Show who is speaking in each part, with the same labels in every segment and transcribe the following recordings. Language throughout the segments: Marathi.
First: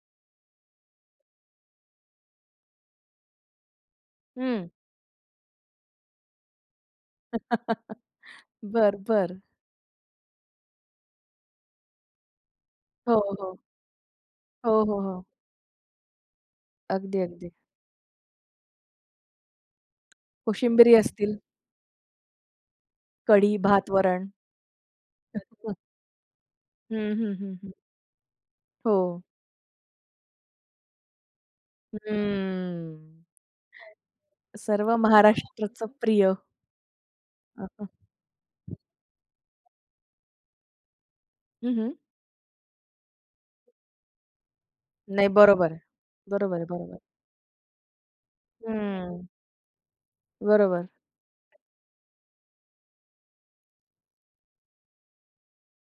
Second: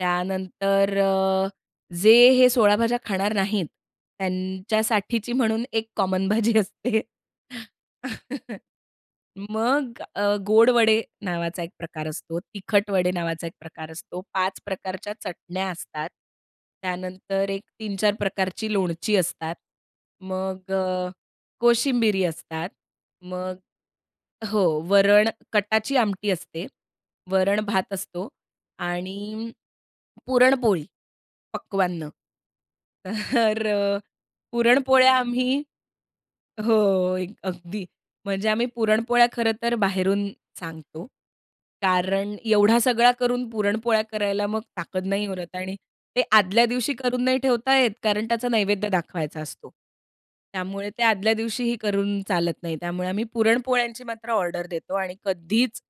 Speaker 1: त्यानंतर अ, जे हे 16 भाज्या खाणार नाहीत
Speaker 2: हं.
Speaker 1: त्यांच्यासाठीची म्हणून एक कॉमन भाजी असते.
Speaker 2: बरं, बरं.
Speaker 1: मग अ, गोड वडे नावाचा एक प्रकार असतो, तिखट वडे
Speaker 2: हो,
Speaker 1: नावाचा एक
Speaker 2: हो.
Speaker 1: प्रकार असतो. 5
Speaker 2: हो, हो,
Speaker 1: प्रकारच्या
Speaker 2: हो.
Speaker 1: चटण्या असतात.
Speaker 2: अगदी,
Speaker 1: त्यानंतर
Speaker 2: अगदी.
Speaker 1: एक 3-4 प्रकारची लोणची असतात. मग
Speaker 2: कोशिंबिरी
Speaker 1: अ,
Speaker 2: असतील.
Speaker 1: कोशिंबिरी असतात. मग
Speaker 2: कढी, भात, वरण.
Speaker 1: हो. वरण, कटाची आमटी असते.
Speaker 2: हं, हं, हं, हं.
Speaker 1: वरण-भात असतो
Speaker 2: हो.
Speaker 1: आणि पुरणपोळी, पक्वांन्न.
Speaker 2: हम्म.
Speaker 1: तर
Speaker 2: सर्व
Speaker 1: पुरणपोळ्या आम्ही
Speaker 2: महाराष्ट्राचं प्रिय.
Speaker 1: हो. एक
Speaker 2: हां,
Speaker 1: अगदी
Speaker 2: हां.
Speaker 1: म्हणजे आम्ही पुरणपोळ्या खरं तर बाहेरूनच सांगतो.
Speaker 2: हं, हं.
Speaker 1: कारण एवढा सगळा करून पुरणपोळ्या करायला मग ताकत नाही
Speaker 2: नाही,
Speaker 1: उरत
Speaker 2: बरोबर
Speaker 1: आणि
Speaker 2: आहे.
Speaker 1: ते
Speaker 2: बरोबर आहे.
Speaker 1: आदल्या
Speaker 2: बरोबर
Speaker 1: दिवशी
Speaker 2: आहे.
Speaker 1: करून नाही ठेवता येत कारण त्याचा नैवेद्य
Speaker 2: हं.
Speaker 1: दाखवायचा असतो.
Speaker 2: बरोबर.
Speaker 1: त्यामुळे ते आदल्या दिवशीही करून चालत नाही. त्यामुळे आम्ही पुरणपोळ्यांची मात्र ऑर्डर देतो आणि कधीच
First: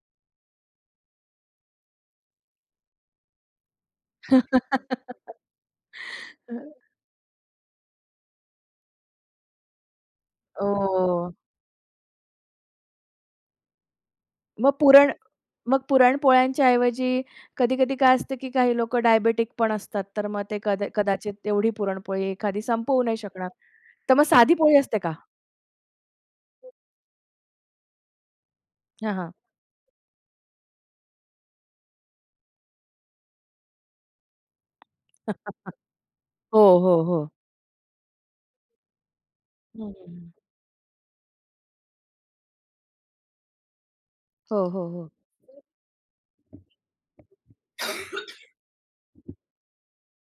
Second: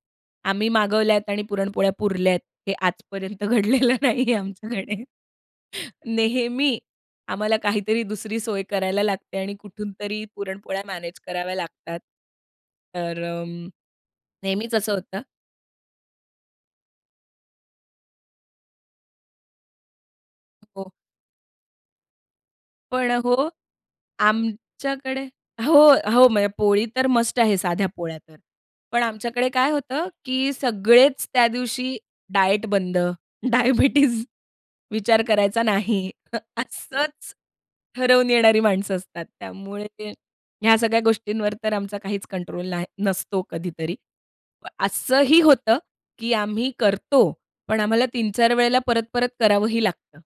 Speaker 1: आम्ही मागवल्यात आणि पुरणपोळ्या पुरल्या आहेत हे आजपर्यंत घडलेलं नाही आहे आमच्याकडे. नेहमी आम्हाला काहीतरी दुसरी सोय करायला लागते आणि कुठूनतरी पुरणपोळ्या मॅनेज
Speaker 2: हो.
Speaker 1: कराव्या लागतात. तर अ,
Speaker 2: मग
Speaker 1: नेहमीच असं
Speaker 2: पुरण
Speaker 1: होतं.
Speaker 2: मग पुरण पोळ्यांच्या ऐवजी कधी-कधी काय असतं की काही लोकं डायबिटिकपण असतात. तर मग ते कदा ते
Speaker 1: हो.
Speaker 2: कदाचित तेवढी पुरणपोळी एखादी संपवू
Speaker 1: पण
Speaker 2: नाही
Speaker 1: अ,
Speaker 2: शकणार.
Speaker 1: हो.
Speaker 2: तर मग साधी पोळी असते का?
Speaker 1: आमच्याकडे हो, हो. म्हणजे पोळी तर मस्ट आहे साध्या पोळ्या तर. पण
Speaker 2: हां, हां.
Speaker 1: आमच्याकडे काय होतं की सगळेच त्या दिवशी डायट बंद, डायबिटीज विचार करायचा नाही.
Speaker 2: हो, हो, हो.
Speaker 1: असंच ठरवून येणारी माणसं असतात. त्यामुळे
Speaker 2: हं,
Speaker 1: ते
Speaker 2: हं
Speaker 1: ह्या सगळ्या गोष्टींवर तर आमचा काहीच कंट्रोल नाही नसतो कधीतरी.
Speaker 2: हो, हो, हो.
Speaker 1: असंही होतं की आम्ही करतो पण आम्हाला 3-4 वेळेला परत-परत करावंही लागतं.